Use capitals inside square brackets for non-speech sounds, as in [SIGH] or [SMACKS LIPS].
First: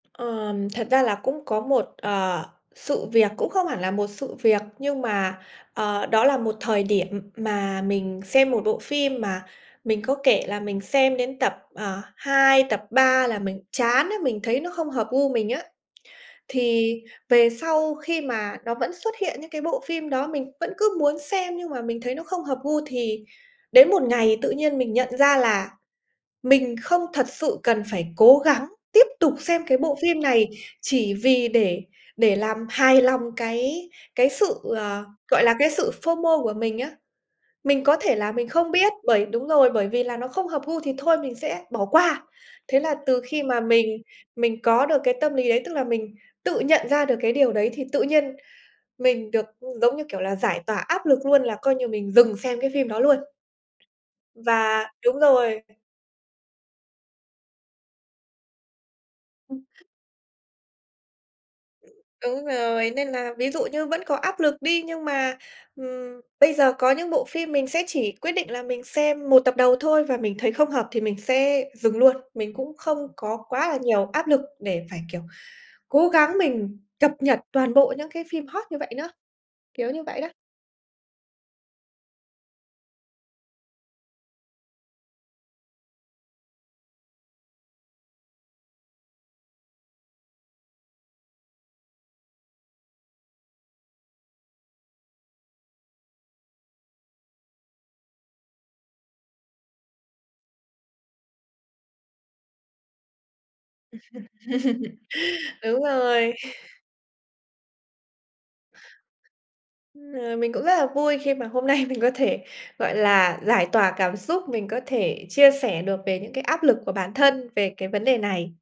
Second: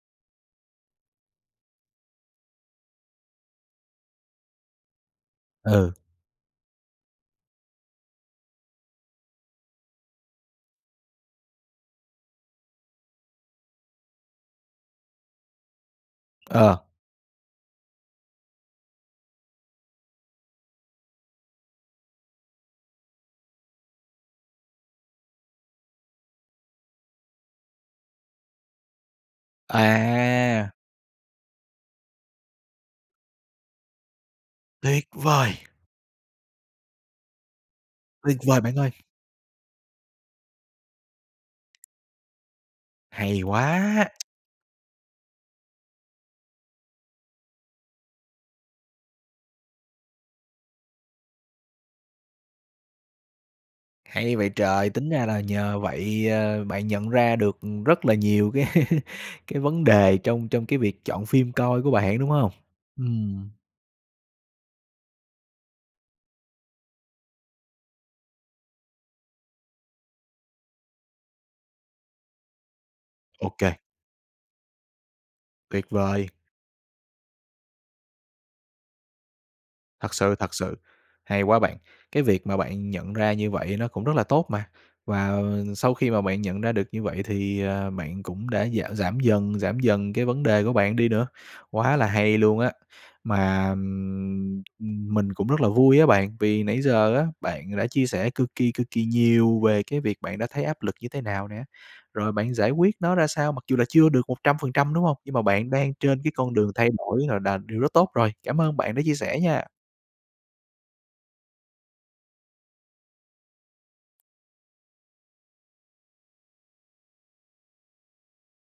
Ờ, thật ra là cũng có một, ờ, sự việc, cũng không hẳn là một sự việc, nhưng mà, Ừ. ờ, đó là một thời điểm mà mình xem một bộ phim mà mình có kể là mình xem đến tập, ờ, 2, tập 3 là mình chán á, mình thấy nó không hợp gu mình á. Ờ. Thì về sau khi mà nó vẫn xuất hiện những cái bộ phim đó, mình vẫn cứ muốn xem, nhưng mà mình thấy nó không hợp gu thì đến một ngày tự nhiên mình nhận ra là mình không thật sự cần phải cố gắng tiếp tục xem cái bộ phim này À! chỉ vì để để làm hài lòng cái cái sự, ờ, Tuyệt gọi là, vời! cái sự FOMO của mình á, mình có thể là Tuyệt mình vời không bạn ơi! biết, bởi đúng rồi, bởi vì là nó không hợp gu thì thôi mình sẽ bỏ qua. Thế là từ Hay khi mà mình quá! [SMACKS LIPS] mình có được cái tâm lý đấy, tức là mình tự nhận ra được cái điều đấy thì tự nhiên mình được, ưm, giống như kiểu là, giải tỏa áp lực luôn là coi như mình dừng xem cái phim đó luôn. Hay vậy Và trời! Tính đúng ra là rồi. nhờ vậy, ờ, bạn nhận ra được, ừm, rất là nhiều cái cái Ừm. vấn đề trong trong cái việc chọn phim coi của bạn, đúng Đúng hông? rồi, nên là ví Ừm. dụ như vẫn có áp lực đi, nhưng mà, ừm, bây giờ có những bộ phim mình sẽ chỉ quyết định là mình xem một tập đầu thôi và mình thấy không hợp thì mình sẽ dừng luôn. Mình cũng không có Ô quá kê. là nhiều áp lực để phải, kiểu, Tuyệt cố vời! gắng mình cập nhật toàn bộ những cái phim hot như vậy nữa, kiểu như Thật vậy đó. sự, thật sự. Hay quá bạn! Cái việc mà bạn nhận ra như vậy nó cũng rất là tốt mà. Và, ờ, sau khi mà bạn nhận ra được như vậy thì, à, bạn cũng đã gi giảm dần, giảm dần cái vấn đề của bạn đi nữa, quá là hay luôn á! Mà, ưm, mình cũng rất là vui á bạn, vì nãy giờ á bạn đã chia sẻ cực kỳ, cực kỳ nhiều về cái việc bạn đã thấy áp lực như thế nào nè, rồi bạn giải quyết nó ra sao mặc dù là chưa được 100%, đúng [CHUCKLES] hông? Nhưng mà bạn Đúng đang trên cái rồi. con đường [CHUCKLES] thay đổi rồi đà điều rất tốt rồi. Cảm ơn bạn đã chia sẻ nha! Ờ, mình cũng rất là vui khi mà hôm nay mình có thể, gọi là, giải tỏa cảm xúc, mình có thể chia sẻ được về những cái áp lực của bản thân về cái vấn đề này.